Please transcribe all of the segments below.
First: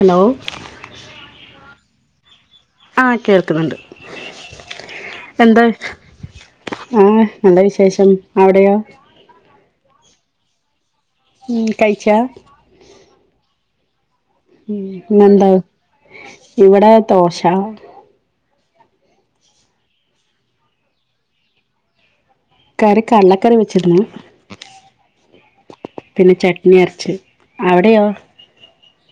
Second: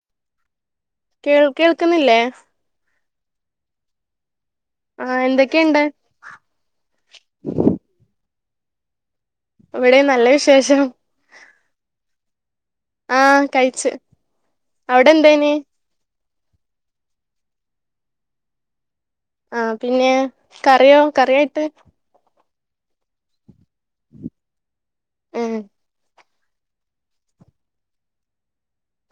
Hello കേൾ കേൾക്കുന്നില്ലേ ആ കേൾക്കുന്നുണ്ട് ആ എന്ത് എന്തൊക്കെയുണ്ട് ആ നല്ല വിശേഷം അവ്ടെയോ ഇവിടേം നല്ല വിശേഷം ഉം കൈച്ചാ ആ കയിച്ച് ഉം പിന്നെന്താ ഇവടെ ദൊശ ആ പിന്നെ കറിയോ കറിയായിട്ട് കറി കട്ലക്കറി വെച്ചിക്ണ് ഉം പിന്നെ ചട്നി അര്ച്ച് അവിടെയോ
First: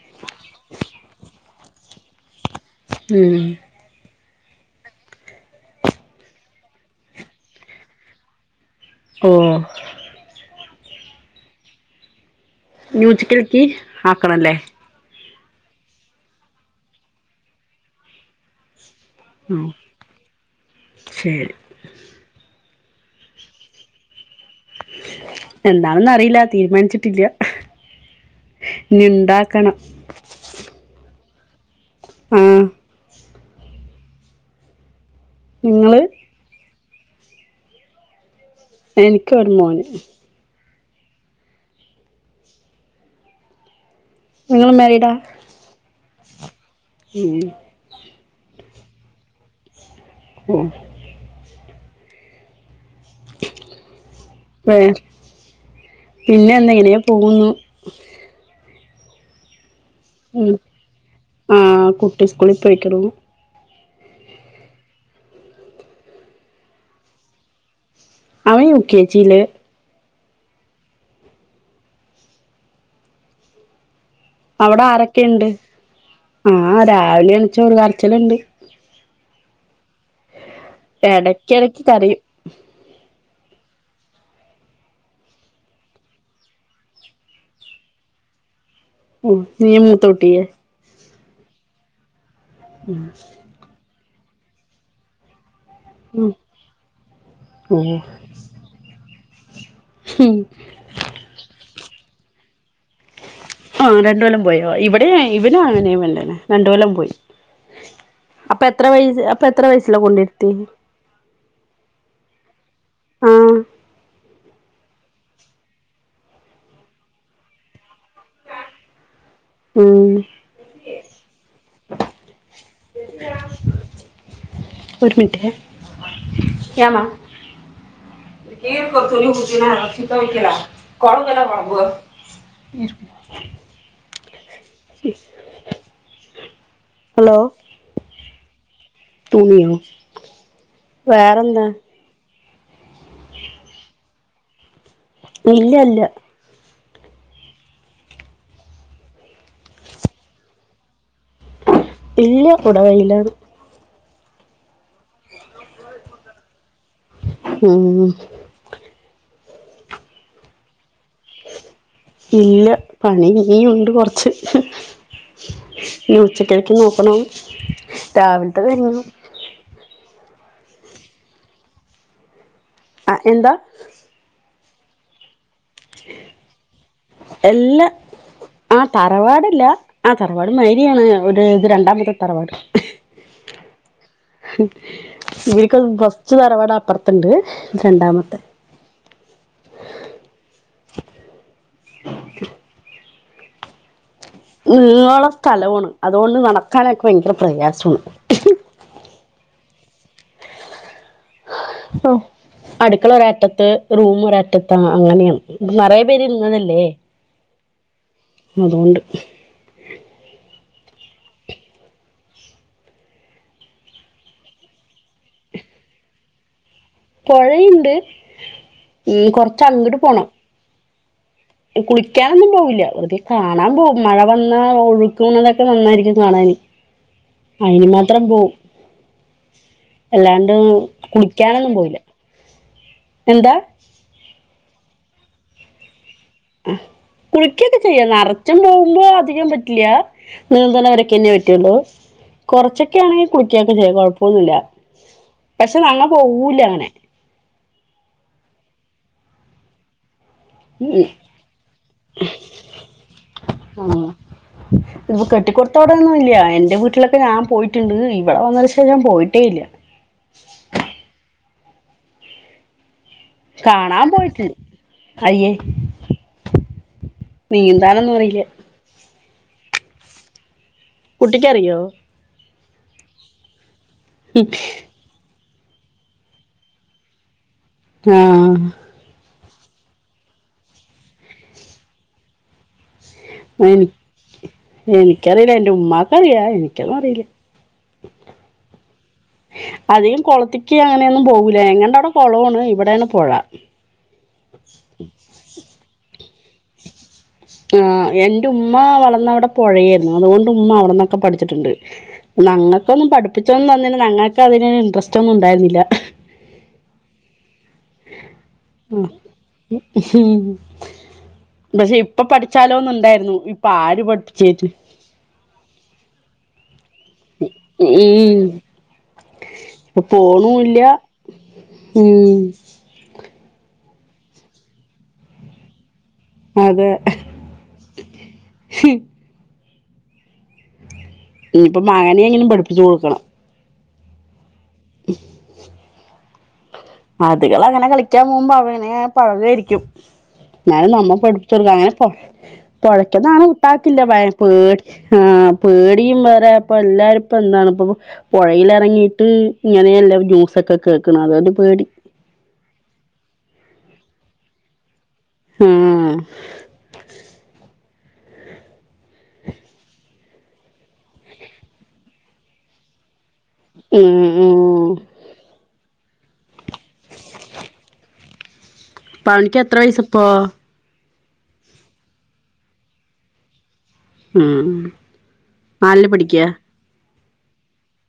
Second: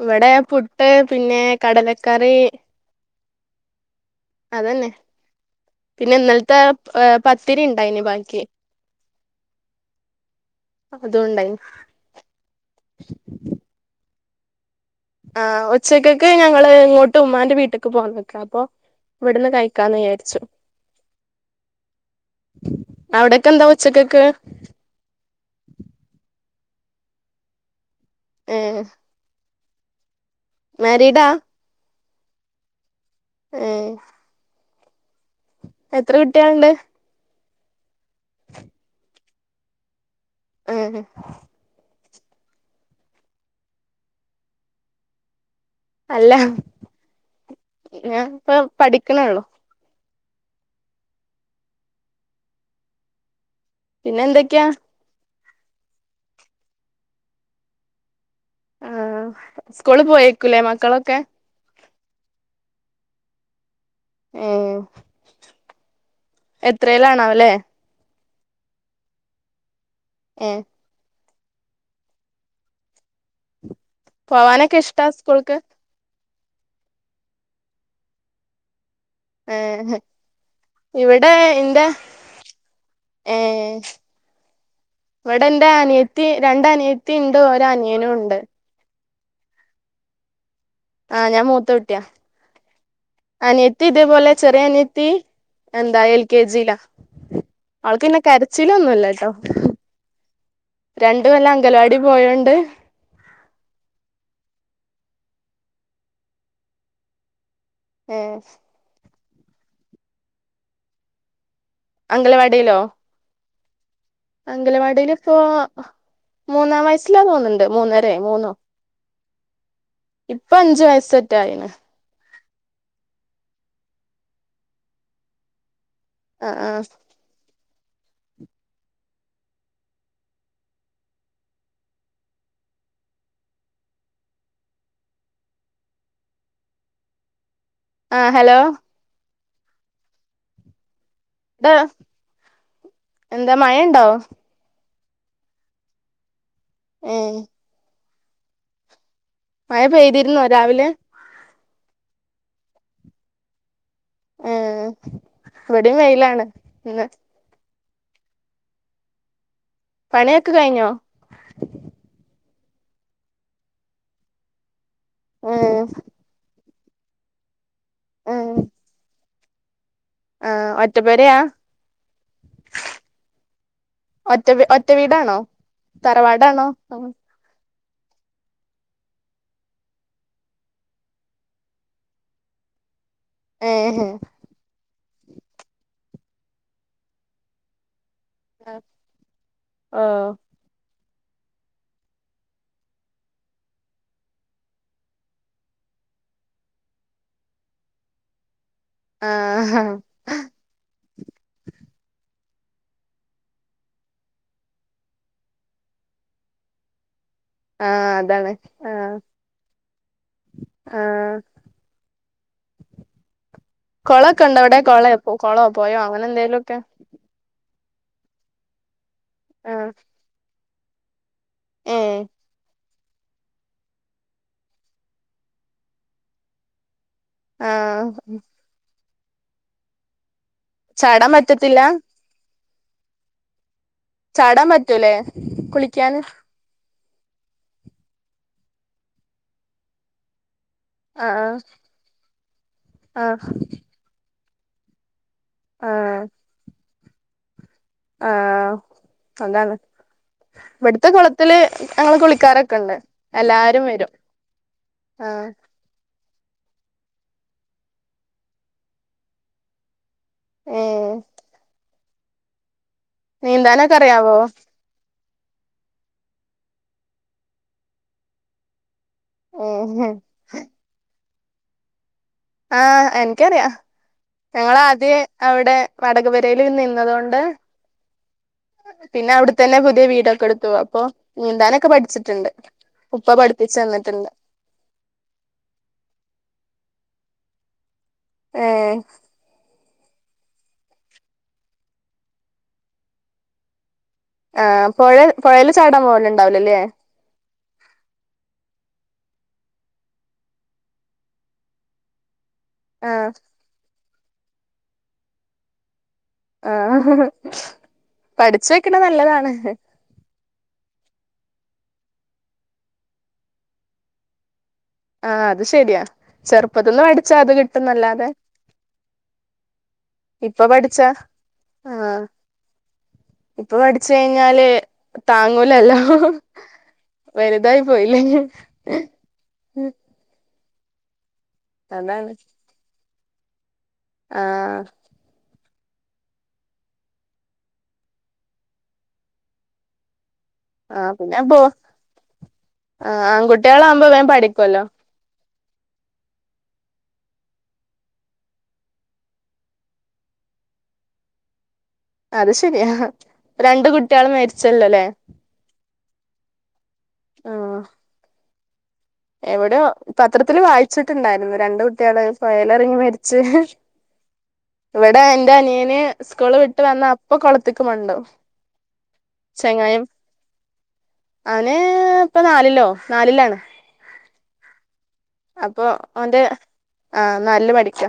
ഇവടെ പുട്ട് പിന്നെ കടലക്കറി ഉം അതന്നെ പിന്നെ ഇന്നൽത്തെ ഏ പത്തിരിണ്ടായിനി ബാക്കി ഓഹ് അതുണ്ടായിനി ന്യൂച്ച്ക്ക‌ൽക്കി ആക്കണല്ലേ ആ ഉച്ചക്കക്ക് ഞങ്ങള് ഇങ്ങോട്ട് ഉമ്മാന്റെ വീട്ട്ക്ക് പോന്നക്കാ അപ്പൊ ഇവട്ന്ന് ഉം കഴിക്കാന്ന് വിചാര്ച്ചു ശരി അവ്ടെക്കെ എന്താ ഉച്ചകക്ക് എന്താണെന്ന് അറിയില്ല തീരുമാൻച്ചിട്ടില്ല ഏ ഇഞ്ഞിണ്ടാക്കണം മെരീഡാ ആഹ് ഏ നിങ്ങള് എത്ര കുട്ടിയെൾണ്ട് എനിക്കൊരു മോന് ഏ ഹ് നിങ്ങളും മെരീടാ അല്ല ഞാൻ ഇപ്പ പഠിക്ക്ണെള്ളു ഉം പിന്നെ എന്തൊക്കെയാ ഏഹ് പിന്നെന്ന ഇങ്ങനെ പോകുന്നു ആഹ് സ്കൂള് പോയേക്കൂലേ മക്കളൊക്കെ ആ കുട്ടി സ്കൂളി പോയിക്ക്‌ണു ഏ എത്രെലാണാവ ലെ അവൻ യു ക്കെ ജി ല് ഏ പോവാനൊക്കെ അവടെ ഇഷ്ടാ ആരൊക്കെ ഇണ്ട് സ്കൂൾക്ക് ആ രാവിലെ എൺചു ഒരു കര്ച്ചില്ണ്ട് ഏ ഇവടെ ഇടക്കിടക്ക് ഇന്റെ കരയും ഏ ഇവിടെ എന്റെ അനിയത്തി രണ്ട് അനിയത്തി ഉണ്ട് ഒര അനിയനും ഉണ്ട് ഉ നി മൂത്തോട്ടിയെ ആഹ് ഞാൻ മൂത്ത കുട്ടിയാ ഉം അനിയത്തി ഇതേ പോലെ ചെറിയ അനിയത്തി എന്താ എൽ ഉം കെ ജി യിലാ ഓഹ് അവൾക്ക്ന്നൊ കര ചിലൊന്നുയില്ലാട്ടോ ഉം രണ്ട് കൊല്ലം അംഗലവാടി പോയോണ്ട് ആ രണ്ട് കൊല്ലം പോയോ ഇവിടെ ഇവനും അങ്ങനെയന്നെ രണ്ടു കൊല്ലം പോയി ഏഹ് അപ്പൊ എത്ര വയസ്സ് അപ്പൊ എത്ര വയസ്സില കൊണ്ടിരുത്തി അംഗലവാടിയിലോ ആഹ് അംഗലവാടിൽ ഇപ്പോ മൂന്നാം വയസ്സിലാ തോന്നുന്നുണ്ട് മൂന്നര മൂന്നോ ഉം ഇപ്പൊ അഞ്ചു വയസറ്റെ ആയിണ് ഒരു മിനിറ്റെ ആഹ് ആഹ് ക്യാമ ർ കൊത്ത നീ കുതി [unintelligible] കോൻ കരോ ബാബു ഹലോ ആ ഹലോ തുണിയോ വേറെ ന്താ എന്താ മഴയുണ്ടോ ഇല്ല ഇല്ല ഏയ് മഴ പെയ്തിരുന്നോ രാവിലെ ഇല്ല ഇപ്പവടെ വെയിലാണ് ഏ ഇവിടെ വെയിലാണ് ഇന്ന് ഉം പണിയൊക്കെ കഴിഞ്ഞോ ഇല്ല പണി ഇനിയും ഇണ്ട് കൊറച്ച് ആഹ് ഇനി ഉച്ചക്കത്തേക് നോക്കണം ഏ രാവിലത്തെ കഴഞ്ഞു ആ ഒറ്റപേരെയ ആ എന്താ ഒറ്റ ഒറ്റ വീടാണോ തറവാടാണോ എല്ല ആ തറവാടല്ല ആഹ് തറവാട് മാരിയാണ് ഒരു ഇത് രണ്ടാമത്തെ തറവാട് അഹ് ഏഹെ ഹും ഇവർക്ക് ഫസ്റ്റ് തറവാട് അപ്പുറത്തുണ്ട് രണ്ടാമത്തെ ആ ഓ നിളോള്ള സ്ഥലമാണ് അതുകൊണ്ട് നടക്കാനൊക്കെ ഭയങ്കര പ്രയാസമാണ് ആഹ് ഹാ ഹോ അടുക്കള ഒരറ്റത്ത് റൂം ഒരറ്റത്താ അങ്ങനെയാണ് നറയെ പേര് ഇരുന്നതല്ലേ ആ അതാണ് ആ അതുകൊണ്ട് ആ കുള ഒക്കെണ്ടണ്ട് അവിടെ കൊളോ കുള പോയേ അങ്ങനെ എന്തേലുംലോക്കെ പുഴയുണ്ട് ഉം കൊറച്ച് ആ അങ്ങിട്ട് പോണം ഏ കുളിക്കാനൊന്നും പോകില്ല വെറുതെ കാണാൻ പോവും മഴ വന്നാ ഒഴുക്കുന്നതൊക്കെ നന്നായിരിക്കും കാണാന് ആ അയിന് മാത്രം പോവും. അല്ലാണ്ട് ചാടാൻ കുളിക്കാനൊന്നും പറ്റത്തില്ല പോവില്ല. എന്താ? ചാടാൻ പറ്റൂലേ? കുളിക്കാന്, കുളിക്കൊക്കെ ചെയ്യാ. നറച്ചു പോകുമ്പോ അധികം പറ്റില്ല, നീന്തണ വരെ ആ ക്കെന്നെ പറ്റുള്ളൂ. കുറച്ചൊക്കെ ആ ആ ആണെങ്കിൽ കുളികോക്കെ ചെയ്യ കുഴപ്പൊന്നുല്ല. പക്ഷെ നങ്ങ ആ പോവൂല്ല അങ്ങനെ. ആഹ് അതാണ്. ഇവിട്ത്തെ ഉം കൊളത്തില് ഞങ്ങള് കുളിക്കാറെക്കെണ്ട്, എല്ലാരും വരും. ഇത് ആഹ് കെട്ടിക്കു തോടൊന്നും ഇല്ല്യാ. എൻ്റെ വീട്ടിലൊക്കെ ഞാൻ പോയിട്ടുണ്ട്. ഇവിടെ വന്നതിന് ശേഷം ഞാൻ പോയിട്ടേ ഇല്ല. ഏഹ്. നീന്താനൊക്കെ കാണാൻ അറിയാവോ പോയിട്ടുണ്ട്. അയ്യേ നീന്താനൊന്നും അറിയില്ല. മ്ഹ്. കുട്ടിക്കറിയോ? ആ എൻക്കറിയാം. ഞങ്ങളാദ്യേ അവിടെ വാടക പെരേല് നിന്നതൊണ്ട്, ആഹ് ആ. പിന്നെ അവിടെത്തന്നെ പുതിയ വീടൊക്കെ എടുത്തു. അപ്പൊ നീന്താനൊക്കെ പഠിച്ചിട്ടുണ്ട്. ഉപ്പ പഠിപ്പിച്ചു എനി തന്നിട്ടണ്ട്. എനിക്കറിയില്ല എന്റെ ഉമ്മാക്കറിയ. എനിക്കൊന്നും അറിയില്ല. ഏഹ്. അധികം കൊളത്തിക്ക് അങ്ങനെയൊന്നും പോകൂല. ഞങ്ങളെ അവിടെ കോളോണ് ഇവിടെണ് പൊഴ. ആഹ് പൊഴ പൊഴേൽ ചാടാൻ പോവലുണ്ടാവില്ലല്ലേ. ആഹ് എന്റെ ഉമ്മ വളന്ന അവിടെ പൊഴയായിരുന്നു. അതുകൊണ്ട് ഉമ്മ അവിടെന്നൊക്കെ പഠിച്ചിട്ടുണ്ട്. നങ്ങക്കൊന്നും ആഹ് പഠിപ്പിച്ചൊന്നും തന്നില്ല. നങ്ങൾക്ക് അതിന് ഇൻട്രസ്റ്റ് ഒന്നും ഉണ്ടായിരുന്നില്ല. ആഹ് പഠിച്ച് വെക്കണ നല്ലതാണ്. പക്ഷെ ഇപ്പൊ പഠിച്ചാലോ ഒന്ന്‌ ഉണ്ടായിരുന്നു. ഇപ്പൊ ആര് പഠിപ്പിച്ചര്ണ്. ആഹ് അത് ശെരിയാ. ചെറുപ്പത്ത്ന്ന്‌ പടിച്ചാ അത് കിട്ടുന്നല്ലാതെ, ഉം ഇപ്പൊ ഇപ്പ പോണൂല്ല പഠിച്ചാ ആ. ഉം ഇപ്പ പഠിച്ച് കഴിഞ്ഞാല് താങ്ങൂലല്ലോ. അതെ. വെലുതായി പോയില്ലേ ഇന്നി. [inaudible] ഇനിപ്പം അതാണ് മകനെങ്കിലും പഠിപ്പിച്ച് കൊട്ക്കണം. ആഹ്. അതികള് അങ്ങനെ കളിക്കാ പോകുമ്പോ അവനെ [unintelligible] ന്നാലും നമ്മ ആഹ് പിന്നെ പടിപ്പിച്ച പോ കൊടുക്കും. അങ്ങനെ ആഹ് പൊഴക്കന്നാണ് വിട്ടാക്കില്ല ആൺകുട്ടികളാകുമ്പോ പയ വേഗം പഠിക്കുവല്ലോ പേട്ച്. ആഹ് പേടീം വേറെ, അപ്പൊ എല്ലാരും ഇപ്പ എന്താണ് ഇപ്പൊ പൊഴെലെറങ്ങിട്ട് ഇങ്ങനല്ലേ ന്യുസൊക്കെ കേക്ണ് അത്ണ്ട് പേടി. അത് ശെരിയാ. രണ്ടു കുട്ട്യേള് മരിച്ചല്ലോലെ? ആഹ്. ആഹ്. എവിടെയൊ പത്രത്തില് വായിച്ചിട്ട്ണ്ടായിരുന്നു രണ്ട് കുട്ട്യേള് പൊയെലെറങ്ങി മര് ച്ച്. ഉം ഉം ഇവടെ എന്റെ അനിയന്, സ്കൂള് വിട്ട് വന്ന അപ്പൊ കൊളത്തിക്കു പോവ്ണ്ടാവും. പാണിക്ക് എത്ര വയസ് പ്പോ? അവന് പ്പൊ നാലിലോ നാലിലാണ്. ഉം. അപ്പൊ നാലില് ഓന്റെ പഠിക്കാ ആ നാലില് പടിക്ക.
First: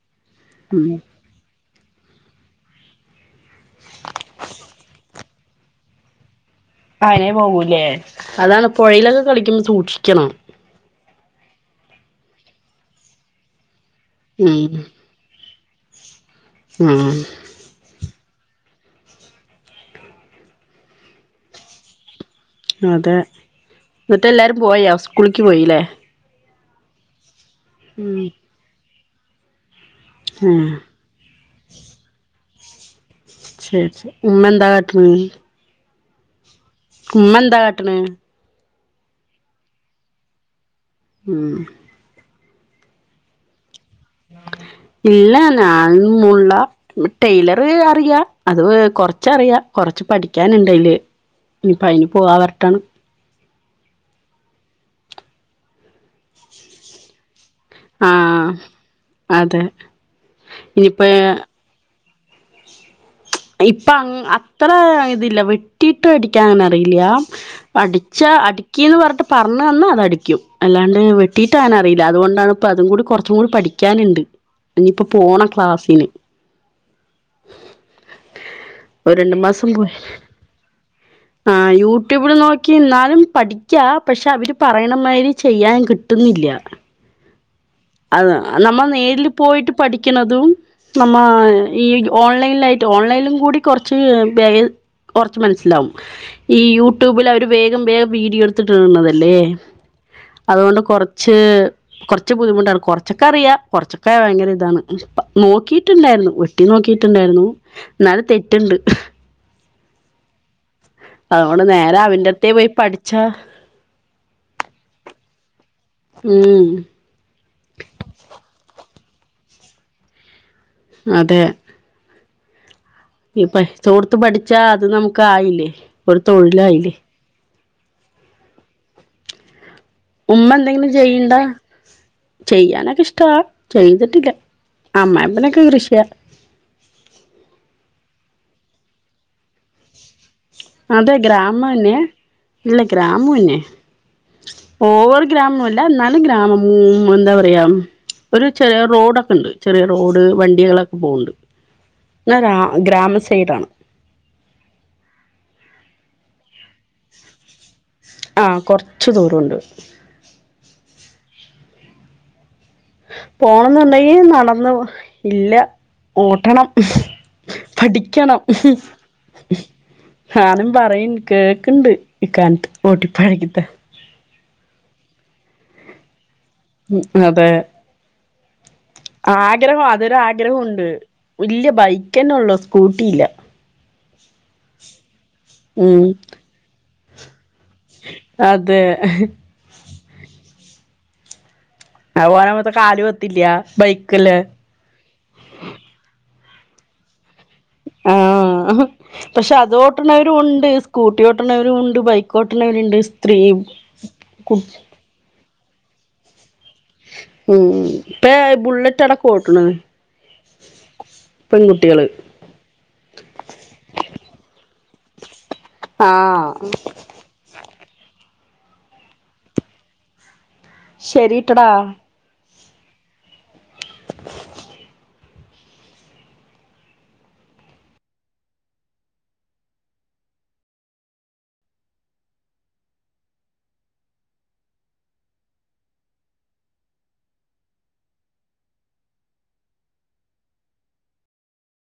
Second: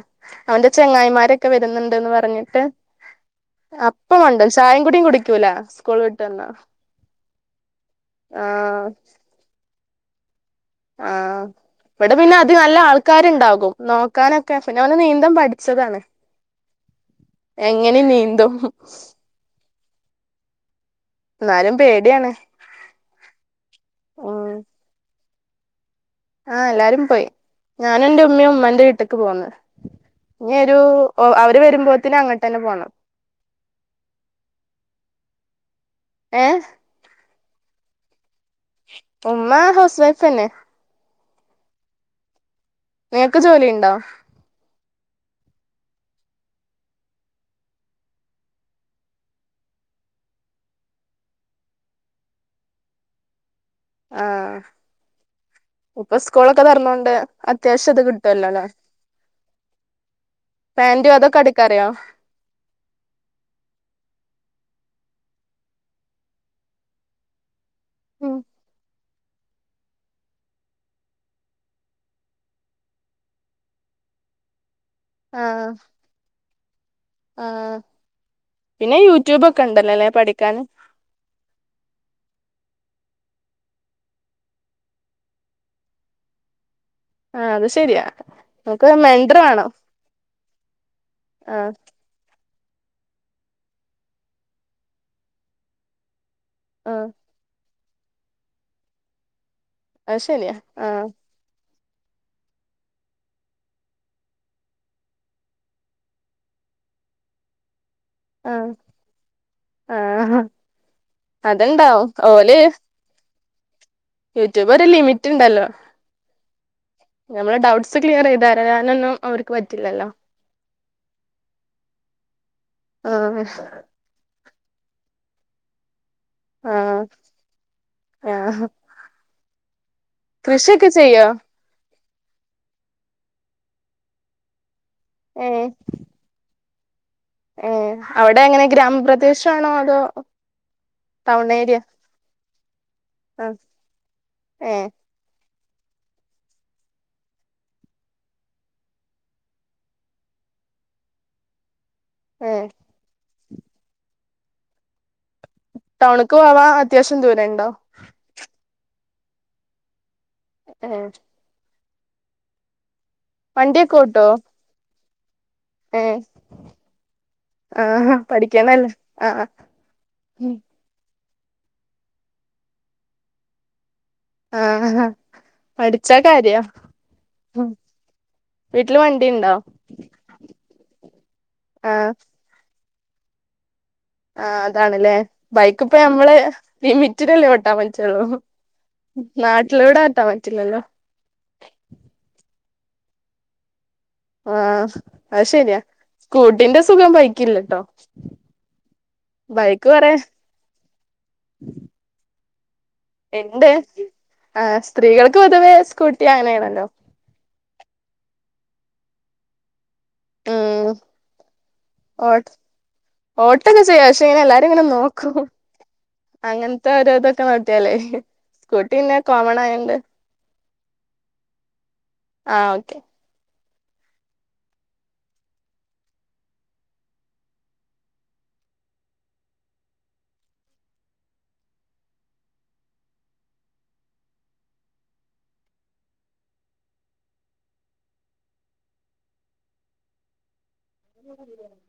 അവന്റെ ഉം ചെങ്ങായിമാരെ ക്കെ വെര്ന്ന്‌ണ്ട്ന്ന് പറഞ്ഞിട്ട് അപ്പ മണ്ടു ചായംകൂടി കുടി ക്യുല സ്കൂൾ വിട്ട് വന്നാ അനി യെ പോവൂലേ അതാണ് പൊ ആഹ് ഴെയിലൊക്കെ കളിക്കുമ്പോ സൂക്ഷിക്കണം. ആഹ ഇവടെ പിന്നെ അത് നല്ല ആൾക്കാര്ണ്ടാകും നോക്കാനൊക്കെ ഉം പിന്നെ അവനെ നീന്തൻ പടി ച്ചതാണ്. ഉം എങ്ങനീം നീന്തും ന്നാലും പേട്യണ്. അതെ ന്ന്ട്ട് എല്ലാരും പോയോ സ്കൂളിക്കി പോയിലെ? ആഹ് എല്ലാരും പോയ് ഞാനു ഉം ന്റെ ഉമ്മി ഉമ്മന്റെ വീട്ട്ക്ക് പോന്ന് ഇനി ഉം ഒരു ഓ അവര് വരുമ്പോത്തിനെ അങ്ങട്ട് ന്നെ പോണം. ശരി ഉമെന്താ കാട്ട്ണ്? ഏഹ് ഉമ്മന്താ കാട്ട്ണ്? ഉമ്മ ഹൗസ് വൈഫ്നെ ഉം നീക്ക് ജോലി ണ്ടോ? ഇല്ല ഞാൻ മോള്ള ടെയിലർ അറിയ അത് കൊറച്ചറിയാ കൊറച്ച് പഠിക്കാന്ണ്ടയ്ല്. ഇനിയിപ്പ അയിന് പോവാ വര്ട്ടാണ് ആഹ് ഇപ്പൊ സ്കൂളൊക്കെ തൊറന്നോണ്ട് അത്യാവശ്യം അത് ആഹ് കിട്ടല്ലോലെ അതെ പാന്റും ഇനിയിപ്പോ അതൊക്കെ അടിക്കാറിയോ ഇപ്പൊ അങ്ങ് അത്ര ഇതില്ല വെട്ടിട്ടു അടിക്കാ അങ്ങനെ അറിയില്ല്യാ അടിച്ചാ അടിക്കിന്ന് പർണ്ട്ട്ട് പർണന്നാ അത് അടിക്കും അല്ലാണ്ട് വെട്ടിട്ട് ആനറിയില അതുകൊണ്ടാണ് പ്പ അതും കൂടി കൊറച്ചു കൂടി പഠിക്കാന്ണ്ട് ഇനിപ്പോ പോണം ആഹ് ക്ലാസ്സിന്. ആഹ് പിന്നെ ഒരു രണ്ടു യൂട്യൂബ് ക്കെ മാസം ണ്ടല്ലോ പോയി ലെ പഠിക്കാന്? [inaudible] ആ യൂട്യൂബില് നോക്കി ന്നാലും പഠിക്കാ പക്ഷെ അവര് പറയണമായ്രി ചെയ്യാൻ കട്ട്ന്നില്ല്യ. ആഹ് അത് ശെരിയ. അത നമ്മ നേരില് പോയിട്ട് പഠിക്കിണതും നമ്മ ആ ഈ ഓൺലൈലായിറ്റ് ഓൺലൈൻലും കൂടി കൊറച്ച് [unintelligible] കൊറച്ച് മൻസ്സിലാവും ഈ ആ യൂട്യൂബിൽ അവര് വേഗം വേഗം വീഡിയോ എടുത്തിട്ടിട്ന്നതല്ലേ അത് ശരിയാ അതുകൊണ്ട് ആ കുറച്ച് ച്ച് കുറച്ച്ബുദ്ധിമുട്ടാണ് കൊറച്ചക്കെ അറിയാ കൊറച്ചൊക്കെ ഭയങ്കര ഇതാണ് നോക്കിട്ടുണ്ടായിരുന്നു വെട്ടി നോക്കിട്ടുണ്ടായിരുന്നു എന്നാലും തെറ്റുണ്ട് ആഹ് അതുകൊണ്ട് നേരെ അവൻന്റെടുത്തേ പോയി പഠിച്ചാ യൂട്യൂബ് ഒരു ലിമിറ്റ് ഉണ്ടല്ലോ ഉം നമ്മള് ഡൗട്ട്സ് ക്ലിയർ ചെയ്ത് തരാനൊന്നും അവർക്ക് പറ്റില്ലല്ലോ അതെ ആ ഇപ്പ പഠിച്ചോർത്ത് പഠിച്ചാ അത് നമുക്കായില്ലേ ഒരു തൊഴിലായില്ലേ ആഹ് ഉമ്മ എന്തെങ്കിലും ചെയ്യോ ചെയ്യണ്ട ചെയ്യാനൊക്കെ ഇഷ്ട ചെയ്തിട്ടില്ല അമ്മ ഏ അനപനൊക്കെ കൃഷിയാ ഏഹ് അവിടെ എങ്ങനെ ഗ്രാമപ്രദേശ ആണോ അതോ അതെ ടൗൺ ഏരിയ ഗ്രാമന്നെ ഇല്ല ആ ഗ്രാമംന്നെ ഏ ഓവർ ഗ്രാമ അല്ല എന്നാലും ഗ്രാമ എന്താ പറയാ ഒരു ചെറിയ റോഡൊക്കെ ഉണ്ട് ചെറിയ റോഡ് വണ്ടികളൊക്കെ പോകണ്ട് ഏ ഗ്രാമ സൈഡ ആണ് ടൗണ്ക്ക് പോവാം അത്യാവശ്യം ദൂരണ്ടോ ആഹ് കൊർച്ച് ദൂരുണ്ട് ഏഹ് വണ്ടിയൊക്കെ പോണംന്ന്ണ്ടെങ്കി ഓട്ടോ നടന്ന് പോ ഇല്ലാ ഏ ഓട്ടണം ആ പഠിയ്ക്കണം പഠിക്കണല്ലേ ആ ഉം ഹാനും പറയും കേക്ക്ണ്ട് ഇക്കാൻത്ത് ഓട്ടിപ്പഠിക്കത്തെ ആഹ് ഹഹാ പഠിച്ചാ കാര്യാ ഉം അതെ വീട്ടില് വണ്ടിണ്ടോ ആഗ്രഹം അതൊരാഗ്രഹാെണ്ട് വല്യ ആഹ് ബൈക്കെന്നെള്ളൂ കൂട്ടിയില്ലാ ആഹ് അതാണ്ലേ ബൈക്ക്പ്പ ഉം ഞമ്മള് വി വിറ്റിത്‌ല്ലേ പ ട്ടാൻ പറ്റാെള്ളൂ അതെ നാട്ടിലൂടെ ഓട്ടാൻ പറ്റില്ലല്ലോ അത് പോവലമത്തെ കാല് വെത്തില്ല്യാ ബൈക്കല്ലെ ആഹ് അത് ശെര്യാ സ്കൂട്ടിന്റെ സുഖം ബൈ ആഹ് പക്ഷെ ബൈക്ക് കൊറേ അതോട്ട്ണവരുണ്ട് സ്കൂട്ടി ഓട്ട്ണവരും ഉണ്ട് ബൈക്ക് ഓട്ടണവര്ണ്ട് സ്ത്രീയും ഇണ്ട് കു ആഹ് സ്ത്രീകൾക്ക് പൊതുവേ സ്കൂട്ടി അങ്ങെനേണല്ലോ ഉം ഉം ഇപ്പെഴേ ബുള്ളറ്റടക്കം ഓട്ട്ണ് ആഹ് ഓ ഓട്ടൊക്കെ ചെയ്യാ പക്ഷെ ഇങ്ങെനെ എല്ലാരും ഇങ്ങെനെ നോക്കും ആഹ് അങ്ങൻത്തെ ഒരോതൊക്കെ നോട്ടിയാലേ സ്കൂട്ടി പിന്നെ കോമണായാെണ്ട് ശെരീട്ടെടാ ആഹ് ഓക്കെ ഉ